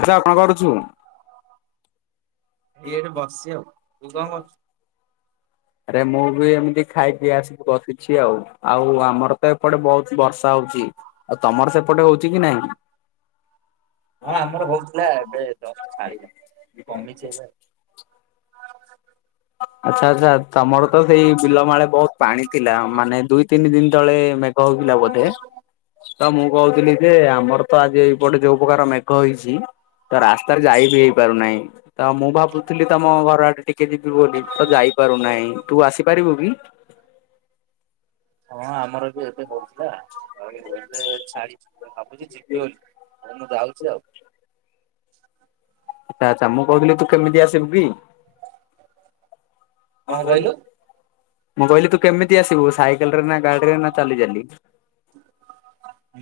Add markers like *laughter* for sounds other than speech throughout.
ଆଛା ଆପଣଙ୍କର ଜୁ *inaudible* ଏଇ ଏଠି ବସିଛି ଆଉ ତୁ କଣ କରୁଛୁ? ଆରେ ମୁଁ ବି ଏମିତି ଖାଇକି ଆସିକି ବସିଛି ଆଉ। ଆଉ ଆମର ତ ଏପଟେ ବହୁତ ବର୍ଷା ହଉଛି। ଚି ଆଉ ତମର ସେପଟେ ହଉଛି କି ନାଇଁ। ହଁ ଆମର ହଉଥିଲା। ଏବେ ଜଷ୍ଟ ଛାଡିଲା କମିଛି ଏବେ ଆଉ। ଆଚ୍ଛା ଆଚ୍ଛା ତମର ତ ସେଇ ବିଲମାଳେ ବହୁତ ପାଣି ଥିଲା। ମାନେ ଦୁଇ ତିନି ଦିନ ତଳେ ମେ କହୁଥିଲା ବୋଧେ ତ ମୁଁ କହୁଥିଲି ଯେ ଆ ମୋର ତ ଆଜି ଏଇପଟେ ଯୋଉ ପ୍ରକାର ମେଘ ହେଇଚି। ତ ରାସ୍ତାରେ ଯାଇ ବି ହେଇପାରୁନାହିଁ। ତ ମୁଁ ଭାବୁଥିଲି ତମ ଘର ଆଡେ ଟିକେ ଯି ମୁଁ ବିତ ଯାଇପାରୁନାହିଁ ତୁ ଆସିପାରିବୁ କି। ହଁ ଆମର ବି ଏବେ ହଉଥିଲା ଆଉ ଏବେ ଛାଡିଚି ଭାବୁଛି ଯିବି ବୋଲି। ଆ ମୁଁ ଯାଉଛି ଆଉ। ଆଛା ଆଛା ମୁଁ କହୁଥିଲି ତୁ କେମିତି ଆସିବୁ କି? କଁ କହିଲୁ। ମୁଁ କହିଲି ତୁ କେମିତି ଆସିବୁ ସାଇକେଲ ରେ ନା ଗାଡିରେ ନା ଚାଲି ଚାଲି।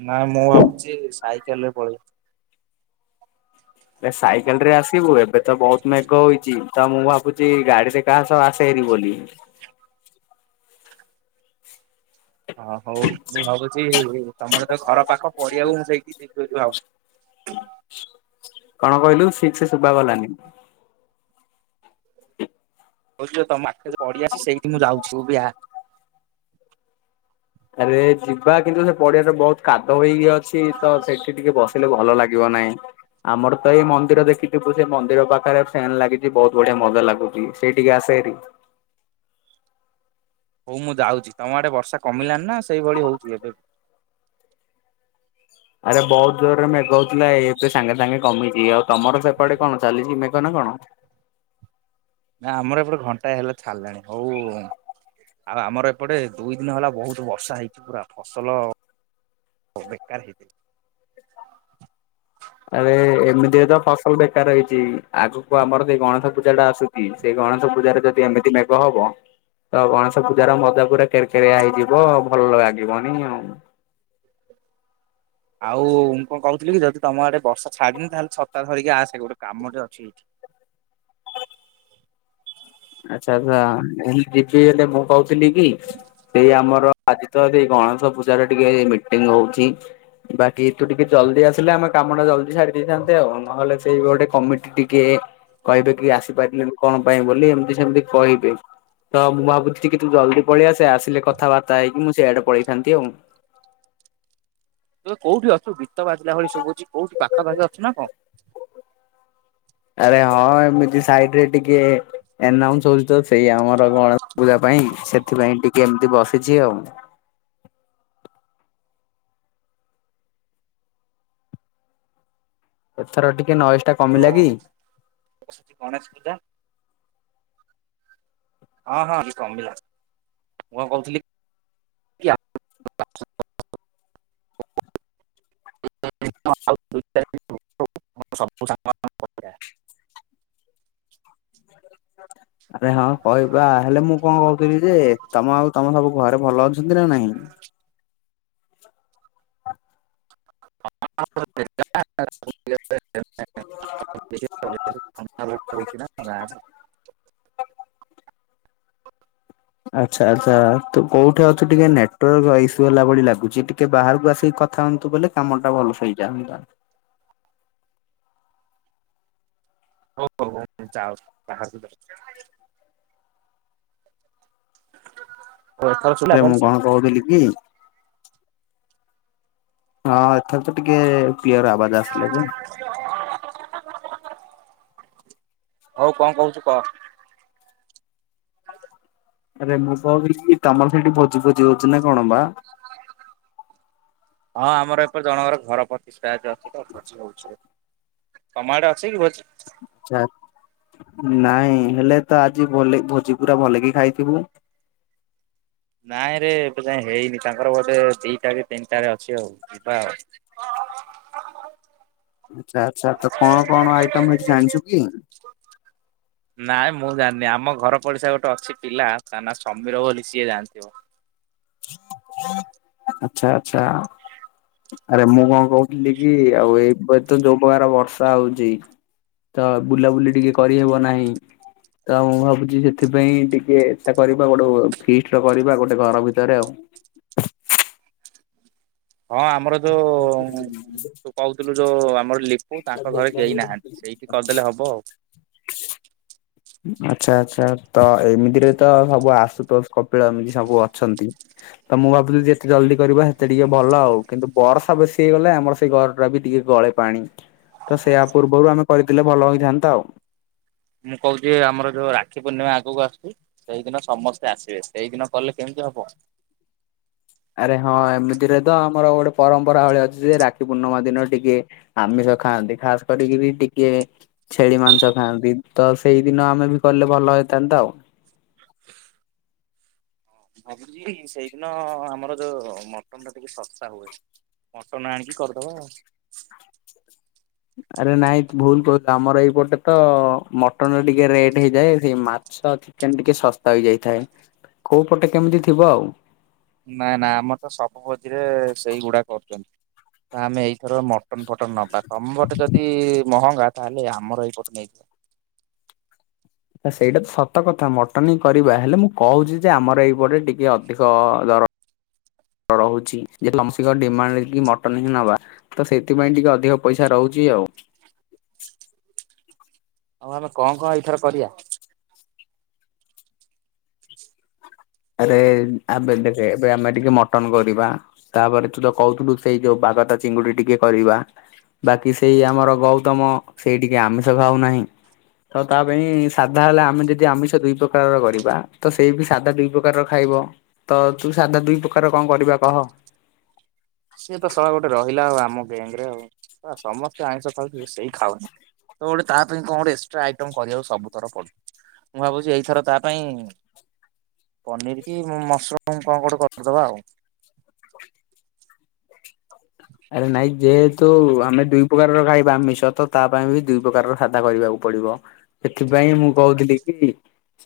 ନାଁ ମୁଁ ଭାବୁଚି ସାଇକେଲ ହେ ସାଇକେଲ ରେ ଆସିବୁ। ଏବେ ତ ବହୁତ ମେଘ ହୋଇଚି। ତ ମୁଁ ଭାବୁଛି ଗାଡିରେ କାହା ସହ ଆସେ। ବୋଲି। ହ ହଉ ମୁଁ ଭାବୁଛି ତମର ତ ଘର ପାଖ ପଡିଇଆକୁ ମୁଁ ସେଇଟିକି ଯିିବି ଭାବୁ କଣ କହିଲୁ ସିକ ସେ ଶୁଭା ଗଲାନି। କହୁଛି ତମ ପାଖେ ଯୋଉ ପଡ଼ିଆ ଅଛି ସେଇଠି ମୁଁ ଯାଉଛି ତୁ ବି ଆ। ଆରେ ଯିବା କିନ୍ତୁ ସେ ପଡିଆରେ ବହୁତ କାଦ ହେଇଅଛି। ତ ସେଠି ଟିକେ ବସି ଲେ ଭଲ ଲାଗିବ ନାଇଁ। ଆମର ତ ଏଇ ମନ୍ଦିର ଦେଖିଥିବୁ ସେ ମନ୍ଦିର ପାଖରେ ଫ୳୲ନ୍ ଲାଗିଚି। ବହୁତ ବଢିଆ ମଜା ଲାଗୁଛି ସେଇ ଟିକି ଆସ। ହେରି। *inaudible* ହଉ ମୁଁ ଯାଉଚି ତମ ଆଡେ ବର୍ଷା କମିଲାଣି ନା ସେଇଭଳି ହଉଛି ଏବେ ବି? ଆରେ ବହୁତ ଜୋରରେ ମେଘ ହଉଥିଲା। ଏବେ ସାଙ୍ଗେ ସାଙ୍ଗେ କମିଛି ଆଉ ତମର ସେପଟେ କଣ ଚାଲିଛି ମେଘ ନା। କଣ? *inaudible* ନା ଆମର ଏପଟେ ଘଣ୍ଟାଏ ହେଲା ଛାଡିଲାଣି। ହଉ ଆଉ ଆମର ଏପଟେ ଦୁଇ ଦିନ ହେଲା ବହୁତ ବର୍ଷା ହେଇଛି ପୁରା। ଫସଲ ବେକାର ହେଇଥିଲା। ଆରେ ଏମିତିରେ ତ ଫସଲ ବେକାର ହେଇଚି। ଆଗକୁ ଆମର ସେ ଗଣେଶ ପୂଜା ଟା ଆସୁଚି। ସେ ଗଣେଶ ପୂଜାରେ ଯଦି ଏମିତି ମେଘ ହବ। ତ ଗଣେଶ ପୂଜାର ମଯା ପୁରା କେର କେରିଆ ହେଇଯିବ ଭଲ ଲାଗିବନି ଆଉ। ଆଉ ମୁଁ କଣ କହୁଥିଲି କି ଯଦି ତମ ଆଡେ ବର୍ଷ ଛାଡିନି ତାହେଲେ ଛତା ଧରିକି ଆସେ ଗୋଟେ କାମଟେ ଅଛି ଏଇଠି। *inaudible* ଆଚ୍ଛା ଆଚ୍ଛା ମୁଁ ଯିବି ହେଲେ ମୁଁ କହୁଥିଲି କି ସେଇ ଆମର ଆଜି ତ ସେଇ ଗଣେଶ ପୂଜାର ଟିକେ ମିଟିଂ ହଉଚି ବାକି ତୁ ଟିକେ ଜଲଦି ଆସିଲେ ଆମେ କାମ ଟା ଜଲଦି ସାରି ଦେଇଥାନ୍ତେ ଆଉ ନହେଲେ ସେଇ ଗୋଟେ କମିଟି ଟିକେ କହିବେ କି ଆସିପାରିଲୁନି କଣ ପାଇଁ ବୋଲି ଏମିତି ସେମିତି କହିବେ। ତ ମୁଁ ଭାବୁଚି ଟିକେ ତୁ ଜଲଦି ପଳେଇଆସେ, ଆସିଲେ କଥାବାର୍ତ୍ତା ହେଇକି ମୁଁ ସେଆଡେ ପଳେଇଥାନ୍ତି ଆଉ। *inaudible* କୋଉଠି ଅଛୁ ଗିତ ବାଜିଲା ଭଳି ସୁଭୁଚି କୋଉଠି ପାଖାପାଖି ଅଛୁ ନା କଣ? ଆରେ ହଁ ଏମିତି ସାଇଡରେ ଟିକେ ଏନାଉଁଶ ହଉଚି ତ। ସେଇ ଆମର ଗଣେଶ ପୂଜା ପାଇଁ ସେଥିପାଇଁ ଟିକେ ଏମତି ବସିଛି ଆଉ। ଏଥର ଟିକେ ନଈ ତ ବସୁଚି ଗଣେଶ ପୂଜା। ହଁ ହଁ ଅଭି କମିଲା, ମୁଁ କଣ କହୁଥିଲି କି *unintelligible* *unintelligible* ଆରେ ହଁ କହିବା ହେଲେ ମୁଁ କଣ କହୁଥିଲି ଯେ ତମ ଆଉ ତମ ସବୁ ଘରେ ଭଲ ଅ ଅଛନ୍ତି ନା ନାଇଁ? *unintelligible* *unintelligible* ଆଚ୍ଛା ଆଚ୍ଛା ତୁ କୋଉଠି ଅଛୁ ଟିକେ ନେଟୱାର୍କ ଇସ୍ୟୁ ହେଲା ଭଳି ଲାଗୁଚି ଟିକେ ବାହାରକୁ ଆସିକି କଥା ହୁଅନ୍ତୁ ବଲେ କାମ ଟା ଭଲସେ ହେଇଯାନ୍ତା। *inaudible* ହଉ ହଉ ହ ମୁ ଯାଉଚି ବାହାରକୁ ହଉ ଏଥର ଶୁଭିଲା ରେ ମୁଁ ଭଲସେ? କଣ କହୁଥିଲି କି ହଁ ଏଥର ତ ଟିକେ କ୍ଲିୟର ଆବାଜ ଆସିଲା ଯେ। ହଉ କଣ କହୁଚୁ କହ? *inaudible* ଆରେ ମୁଁ କହୁଥିଲି ତମର ସେଇଠି ଭୋଜି ଫୋଜି ହଉଚି ନା କଣ ବା? ହଁ ଆମର ଏପରି ଜଣଙ୍କର ଘର ପ୍ରତିସ୍ ଅଛି ତ। ଭୋଜି ହଉଚି, ତମା ଆଡେ ଅଛି କି ଭୋଜି? ଚା ନାଇଁ। ହେଲେ ତ ଆଜି ଭଲକି ଭୋଜି ପୁରା ଭଲକି ଖାଇଥିବୁ? ନାଇଁ ରେ ଏବେ ଯାଏ ହେଇନି ତାଙ୍କର ବୋଧେ ଦିଟା କି ତିନିଟାରେ ଅଛି ଆଉ ଯିବା ଆଉ। *inaudible* ଆଚ୍ଛା ଆଛା ତ କଣ କଣ ଆଇଟମ ହେଇଚି ଜାଣିଛୁ କି? *inaudible* ନାଇଁ ମୁଁ ଜାଣିନି। ଆମ ଘର ପଡିଶା ଗୋଟେ ଅଛି ପିଲା ତା ନା ସମୀର ବୋଲି ସିଏ ଜାଣିଥିବ। *inaudible* ଆଛା ଆଛା। ଆରେ ମୁଁ କଣ କହୁଥିଲି କି ଆଉ ଏବେ ତ ଯୋଉ ପ୍ରକାର ବର୍ଷା ହଉଚି ତ ବୁଲାବୁଲି ଟିକେ କରିହେବ ନାହିଁ। ତ ମୁଁ ଭାବୁଚି ସେଥିପାଇଁ ଟିକେ ଏତା କରିବା ଗୋଟେ ଫିଷ୍ଟଟେ କରିବା ଗୋଟେ ଘର ଭିତ ତରେ ଆଉ। ହଁ ଆମର ଯୋଉ ତୁ କହୁଥିଲୁ ଯୋ ଆମର ଲିପୁ ତାଙ୍କ ଘରେ କେହି ନାହାନ୍ତି। ସେଇଠି କରିଦେଲେ ହବ ଆଉ। ଆଚ୍ଛା ଆଚ୍ଛା ତ ଏମିତିରେ ତ ସବୁ ଆସୁତୋଷ, କପିଳ ଏମିତି ସବୁ ଅଛନ୍ତି। ତ ମୁଁ ଭାବୁଥିଲି, ଯେତେ ଜଲଦି କରିବା ସେତେ ଟିକେ ଭଲ ଆଉ। କିନ୍ତୁ ବର୍ଷା ବେଶୀ ହେଇଗଲେ ଆମର ସେଇ ଘର ଟା ବି ଟିକେ ଗଳେ ପାଣି ତ ସେଇୟା ପୂର୍ବରୁ ଆମେ କରିଥିଲେ ଭଲ ହେଇଥାନ୍ତା ଆଉ। ମୁଁ କହୁଚି ଆମର ଯୋଉ ରାକ୍ଷୀ ପୂର୍ଣ୍ଣିମା ଆଗକୁ ଆସୁଚି, ସେଇଦିନ ସମସ୍ତେ ଆସିବେ ସେଇ ହବ। ଆରେ ହଁ ଏମିତିରେ ତ ଆମର ଗୋଟେ ପରମ୍ପରା ଭଳି ଅଛି ଯେ, ରାକ୍ଷୀ ପୂର୍ଣ୍ଣିମା ଦିନ ଟିକେ ଆମିଷ ଖାଆନ୍ତି ଖାସ କରିକି ବି ଟିକେ ଛେଳି ମାଂସ ଖାଆନ୍ତି। ତ ସେଇ ଦିନ ଆମେ ବି କଲେ ଭଲ ହଇଥାନ୍ତା ଆଉ। *inaudible* ଭାବୁଚି ସେଇଦିନ ଆମର ଯୋଉ ମଟନଟା ଟିକେ ଶସ୍ତା ହୁଏ। ମଟନ ଆଣିକି କରିଦବା ଆଉ। *inaudible* ଆରେ ନାଇଁ ଭୁଲ କହ ଆମର ଏଇପଟେ ତ ମଟନ ଟିକେ ରେଟ୍ ହେଇଯାଏ ସେ ମା ଛ, ଚିକେନ ଟିକେ ଶସ୍ତା ହୋଇଯାଇଥାଏ। କୋଉପଟେ କେମିତି ଥିବ ଆଉ। ନାଇଁ ନା ଆମର ତ ସବୁ ଭୋଜିରେ ସେଇଗୁଡା କରୁଚନ୍ତି। ତ ଆମେ ଏଇଥର ମଟନ ଫଟନ ନବା। ତମପଟେ ଯଦି ମହଙ୍ଗା ତାହେଲେ ଆମର ଏଇପଟୁ ନେଇଯିବ। ସେଇଟା ତ ସତ କଥା ମଟନ ହିଁ କରିବା। ହେଲେ ମୁଁ କହୁଚି ଯେ ଆମର ଏଇପଟେ ଟିକେ ଅଧିକ ଦର। *inaudible* ରହୁଚି। ସମସ୍ତିଙ୍କ ଡିମାଣ୍ଡକି ମଟନ ହିଁ ନବା। ତ ସେଥିପାଇଁ ଟିକେ ଅଧିକ ପଇସା ରହୁଚି ଆଉ। *inaudible* ଆଉ ଆମେ କଣ କଣ ଏଇଥର କରିବା? ଆରେ ଆବେବେ ଦେଖ ଏବେ ଆମେ ଟିକେ ମଟନ କରିବା, ତାପରେ ତୁ ତ କହୁଥିଲୁ ସେଇ ଯୋଉ ବା ଗଦା ଚିଙ୍ଗୁଡି ଟିକେ କରିବା। ବାକି ସେଇ ଆମର ଗୌତମ, ସେଇ ଟିକେ ଆମିଷ ଖାଉ ନାହିଁ। ତ ତା ପାଇଁ ସାଧା ହେଲେ ଆମେ ଯଦି ଆମିଷ ଦୁଇ ପ୍ରକାରର କରିବା ତ ସେଇ ବି ସାଧା ଦୁଇ ପ୍ରକାର ପ୍ରକାର ଖାଇବ ତ ତୁ ସାଧା ଦୁଇ ପ୍ରକାର କଣ କରିବା କହ? ସିଏତ ଶଳା ଗୋଟେ ରହିଲା ଆଉ ଆମ ଗେଙ୍ଗରେ ଆଉ। ଶଳା ସମସ୍ତେ ଆଇଁଷ ଖାଉଚୁ ସେଇ ଖାଉନି। ତ ଗୋଟେ ତା ପାଇଁ କଣ ଗୋଟେ ଏକ୍ସଟ୍ରା ଆଇଟମ କରିବାକୁ ସବୁଥର ପଡୁଚି। ମୁଁ ଭାବୁଚି ଏଇଥର ତା ପାଇଁ ପନିର କି ମସରୁମ କଣ କୋଉଠି କରିଦବା ଆଉ। ଆରେ ନାଇଁ ଯେହେତୁ ଆମେ ଦୁଇ ପ୍ରକାରର ଖାଇବା ଆମିଷ ତ ତା ପାଇଁ ବି ଦୁଇ ପ୍ରକାରର ସାଧା କରିବାକୁ ପଡିବ। ସେଥିପାଇଁ ମୁଁ କହୁଥିଲି କି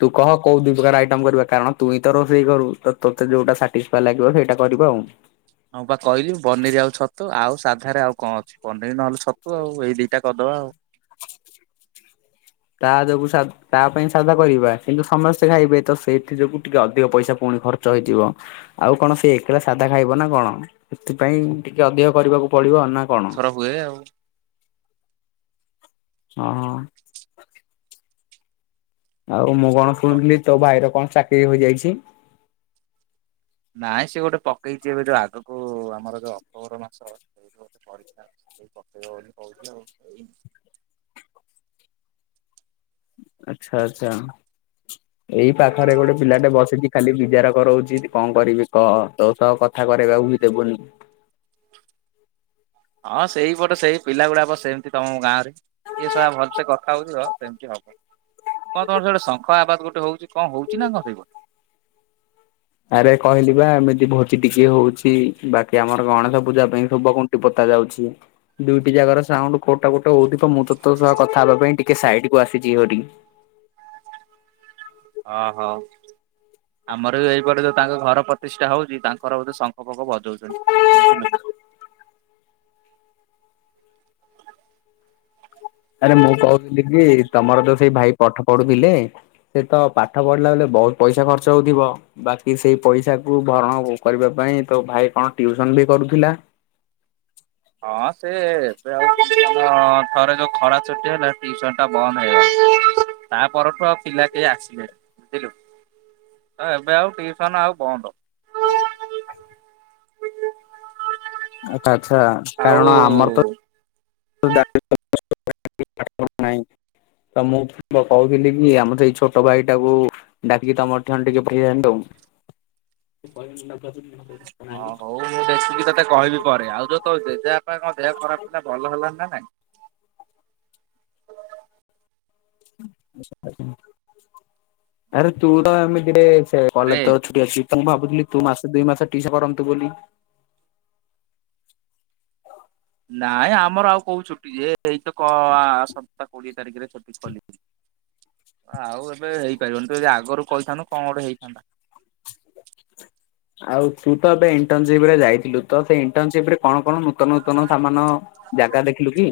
ତୁ କହ କୋଉ ଦି ପ୍ରକାର ଆଇଟମ କରିବା କାରଣ ତୁଇଁ ତ ରୋଷେଇ କରୁ ତୋତେ ଯୋଉଟା ସାଟିସ୍ଫଏ ଲାଗିବ ସେଇଟା କରିବୁ। ବନ୍ଗ ତ ଆଉ ସାଧାରେ ଆଉ କଣ ଅଛି? ପନିର ନହେଲେ ଛତୁ ଆଉ ଏଇ ଦିଟା କରିଦବା ଆଉ। *inaudible* ତା ଯୋଗୁ ସା ତା ପାଇଁ ସାଧା କରିବା କିନ୍ତୁ ସମସ୍ତେ ଖାଇବେ ତ ସେଇଥି ଯୋଗୁ ଟିକେ ଅଧିକ ପଇସା ପୁଣି ଖର୍ ର୍ଚ୍ଚ ହେଇଥିବ ଆଉ କଣ ସେ ଏକଲା ସାଧା ଖାଇବ ନା କଣ ସେଥିପାଇଁ ଟିକେ ଅଧିକ କରିବାକୁ ପଡିବ ନା। କଣ? ଥର ହୁଏ ଆଉ। ହଁ ହ। ଆଉ ମୁଁ କଣ ଶୁଣଥିଲି ତୋ ଭାଇର କଣ ଚାକିରି ହୋଇଯାଇଛି। ନାଇଁ ସିଏ ଗୋଟେ ପକେଇଚି ଏବେ ଯୋ ଆଗକୁ ଆମର ଯୋଉ ଅକ୍ଟୋବର ମାସ ସେଇ ଗୋଟେ ପରୀକ୍ଷା ଅଛି। ସେଇ ପକେଇବ ବୋଲି କହୁଥିଲା ଆଉ ହେଇନି। ଆଛା ଆଛା। ଏଇ ପାଖରେ ଗୋଟେ ପିଲାଟେ ବସଚି ଖାଲି ବିଚାର କରଉଛି କଣ କରିବି କହ ତୋ ସ କଥା କରେଇବାକୁ ବି ଦେବୁନି। *inaudible* ହଁ ସେଇପଟେ ସେଇ ପିଲା ଗୁଡା ବ ସେମିତି ତମ ଗାଁ ରେ, ଇଏ ଶଳା ଭଲସେ କଥା ହଉଥିବ ଆ ସେମିତି କଣ ତମର ସିଆଡେ ଶଙ୍ଖ ଆବାଜ ଗୋଟେ ହଉଚି କଣ ହଉଚି ନା କଣ ସେଇ ଗୋଟ? ଆରେ କହିଲି ବା ଏମିତି ଭୋଜି ଟିକେ ହଉଚି, ବାକି ଆମର ଗଣେଶ ପୂଜା ପାଇଁ ସୁବ କୁଣ୍ଟି ପୋତା ଛାଉଚି। ଦୁଇଟି ଜାଗର ସାଉଣ୍ଡୁ କୋଉଟା ଗୋଟେ ହଉଥିବ ମୁଁ ତ ତ ସହ କଥା ହେବା ପାଇଁ ଟିକେ ସାଇଡକୁ ଆସିଚି ହରି। ଓ ହୋ। ଆମର ବି ଏଇପଟେ ଯଉ ତାଙ୍କର ଘର ପ୍ରତିଷ୍ଠା ହଉଚି ତାଙ୍କର ବୋଧେ ଶଙ୍ଖପଖ ବଜଉଛନ୍ତି। ହଁ ହାଲୋ। ଆରେ ମୁଁ କହୁଥିଲି କି ତମର ଯୋଉ ସେଇ ଭାଇ ପାଠ ପଢୁଥିଲେ ସେ ତ ପାଠ ପଢିଲା ବେଳେ ବହୁତ ପଇସା ଖର୍ଚ୍ଚ ହଉଥିବ, ବାକି ସେଇ ପଇସାକୁ ଭରଣ କରିବା ପାଇଁ ତ ଭାଇ କଣ ଟିଉସନ ବି କରୁଥିଲା? ହଁ ସେ ଉ ଥରେ କଣ ତାର ଏବେ ଖରା ଛୁଟି ହେଲା ଟିଉସନ ଟା ବନ୍ଦ ହେଇଯା *unintelligible* ତା ପରଠୁ ଆଉ ପିଲା କେହି ଆସିଲେନି ବୁଝିଲୁ? ଏବେ ଆଉ ଟିଉସନ ଆଉ ବନ୍ଦ। *inaudible* ଆଚ୍ଛା ଆଚ୍ଛା ଆଉ କାରଣ ଆମର ତ *unintelligible* *unintelligible* ନାଇଁ। ତ ମୁଁ କହୁଥିଲି କି ଆମର ସେଇ ଛୋଟ ଭାଇ ଟାକୁ ଡାକିକି ତମର ଠାନି ଟିକେ ପିଏଇ ଆଣିଦବୁ। *inaudible* *inaudible* ହଁ ହଉ ମୁଁ *inaudible* ଦେଖିକି ତତେ କହିବି ପରେ ଆଉ ଯୋଉ ତୋ ଜେଜେ ବାପାଙ୍କ ଦେହ ଖରାପ ଥିଲା ଭଲ ହେଲା ନା? ନାଇଁ? ଆରେ ତୁ ତ ଆମେ ଯେ ଆରେ କଲେଜ ତ ଛୁଟି ଅଛି ମୁଁ ଭାବୁଥିଲି ତୁ ମାସେ ଦୁଇ ମାସ ଟିସ କରନ୍ତୁ। ନାଇଁ ଆମର ଆଉ କଉ ଛୁଟି ଯେ ଏଇତ କ ଆସନ୍ତା କୋଡିଏ ତାରିଖରେ ଚପିସ *unintelligible* ଆଉ ଏବେ ହେଇପାରିବନି ତ ଯଦି ଆଗରୁ କହିଥାନ୍ତୁ କଣ ଗୋଟେ ହେଇଥାନ୍ତା? *inaudible* ଆଉ ତୁ ତ ଏବେ ଇଣ୍ଟର୍ନସିପ ରେ ଯାଇଥିଲୁ ତ ସେ ଇଣ୍ଟରନସିପ ରେ କଣ କଣ? ନୂତନ ନୂତନ ସମାନ ଜାଗା ଦେଖିଲୁ କି?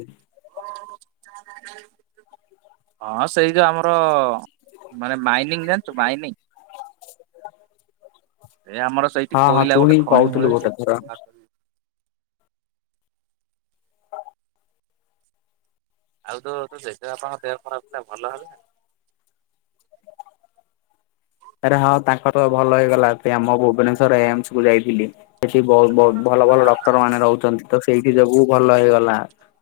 *inaudible* ହଁ ସେଇ ଯୋଉ ଆମର ମାନେ ମାଇନିଂ ଜାଣିଚୁ ମାଇନିଂ? ଏ ଆମର ସେଇଠି ହଁ ହଁ କୋଇଲା ତୁ ହିଁ ଗୋଟେ ଖଣି କହୁଥିଲୁ ହୁଏ ଗୋଟେ ସେଠି ଥର। *unintelligible* ଆଉ ତୋ ଜେଜେବାପାଙ୍କ ଦେହ ଖରାପ ଥିଲା ଭଲ ହେଲା? *inaudible* ଆରେ ହଁ ତାଙ୍କ ତ ଭଲ ହେଇଗଲା ସେ ଆମ ଭୁବନେଶ୍ୱର ଏମସ କୁ ଯାଇଥିଲି ସେଠି ବହୁତ ବହୁତ ଭ ଭଲ ଭଲ ଡକ୍ଟର ମାନେ ରହୁଚନ୍ତି ତ ସେଇଠି ଯୋଗୁ ଭଲ ହେଇଗଲା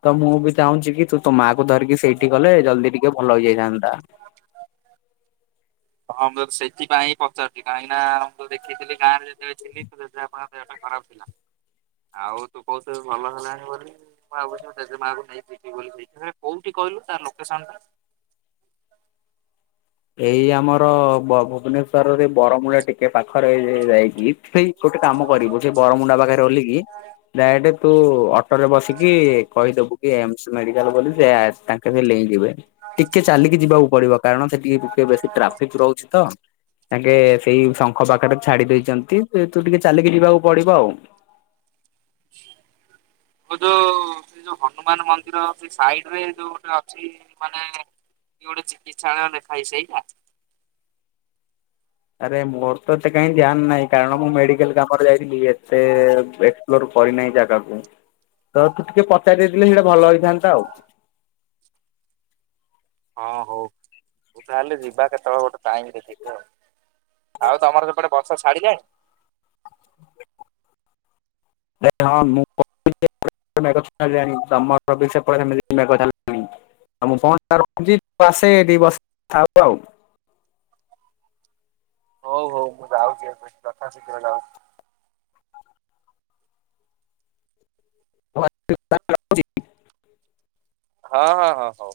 ତ ମୁଁ ବି ଚାହୁଁଛି କି ତୁ ତୋ ମା କୁ ଧରିକି ସେଇଠି ଗଲେ ଜଲଦି ଟିକେ ଭଲ ହେଇଯାଇଥାନ୍ତା। ହଁ ମୁଁ ସେଥିପାଇଁ ହିଁ ପଚାରୁଚି କାହିଁକିନା ମୁଁ ତ ଦେଖିଥିଲି ଗାଁରେ ଯେତେବେଳେ ଥିଲି ତୋ ଜେଜେ ବାପାଙ୍କ ଦେହ ଖରାପ ଥିଲା। ଆଉ ତୁ କହୁଥିଲୁ ଭଲ ହେଲାଣି ବୋଲି ମୁଁ ଭାବୁଚି, ଜେଜେ ମାଆଙ୍କୁ ନେଇିବି ଜିବି ବୋଲି। ଆ କୋଉଠି କହିଲୁ ତାର ଲୋକେସନ ଟା? ଏଇ ଆମର ବ ଭୁବନେଶ୍ୱରରେ ବରମୁଣ୍ଡା ଟିକେ ପାଖରେ। ଯାଇକି ସେଇ ଗୋଟେ କାମ କରିବୁ ସେ ବରମୁଣ୍ଡା ପାଖରେ ଓହ୍ଲେଇକି ଡାଇରେକ୍ଟ ତୁ ଅଟୋ ରେ ବସିକି କହିଦବୁ କି ଏମସ ମେଡିକାଲ ବୋଲି ସେ ତାଙ୍କେ ଟିକେ ଚାଲିକି ଯିବାକୁ ପଡିବ କାରଣ ସେଠିକି ଟିକେ ବେଶୀ ଟ୍ରାଫିକ ରହୁଚି ତ। ତାଙ୍କେ ସେଇ ଶଙ୍ଖ ପାଖରେ ଛାଡି ଦେଇଚନ୍ତି ତୁ ଟିକେ ଚାଲିକି ଯିବାକୁ ପଡିବ ଆଉ। *inaudible* ତୁ ଯୋଉ ସେ ଯୋଉ ହନୁମାନ ମନ୍ଦିର ସେ ସାଇଡ ରେ ଯୋଉ ଗୋଟେ ଅଛି ମାନେ ଏଇ ଗୋଟେ ଚିକିତ୍ସାଳୟ ଲେଖାଯାଇଚି ସେଇଟା। ଆରେ ମୋର ତ ଏତେ କାହିଁ ଧ୍ୟାନ ନାହିଁ କାରଣ ମୁଁ ମେଡିକାଲ କାମରେ ଯାଇଥିଲି ଏତେ ଏକ୍ସପ୍ଲୋର କରିନାହିଁ ଜାଗାକୁ ତ ତୁ ଟିକେ ପଚାରି ଦେଇ ଥିଲେ ସେଇଟା ଭଲ ହେଇଥାନ୍ତା ଆଉ। *inaudible* ହଁ ହଉ ମୁ ତାହେଲେ ଯିବା କେତେବେଳେ ଗୋଟେ ଟାଇମ ଦେଖିକି ଆଉ। ଆଉ ତମର ସେପଟେ ବର୍ଷା ଛାଡିଲାଇଁ? ଏ ହ ମୁଁ ଆମ ପଟେ ଛାଡିନି ତମର ବି ସେପଟେ ସେମିତି ମେଘ ଛାଡିଲାଣି? ଆଉ ମୁଁ ପହଞ୍ଚି ରକ୍ଷି ଆସେ ତୁ ବସଥାବ ଆଉ। ହଉ ହଉ ମୁଁ ଯାଉଛି କଥା ଶିଘ୍ର ସାରେ ଆଉ। *unintelligible* ହଁ ହଁ ହଁ ହଉ।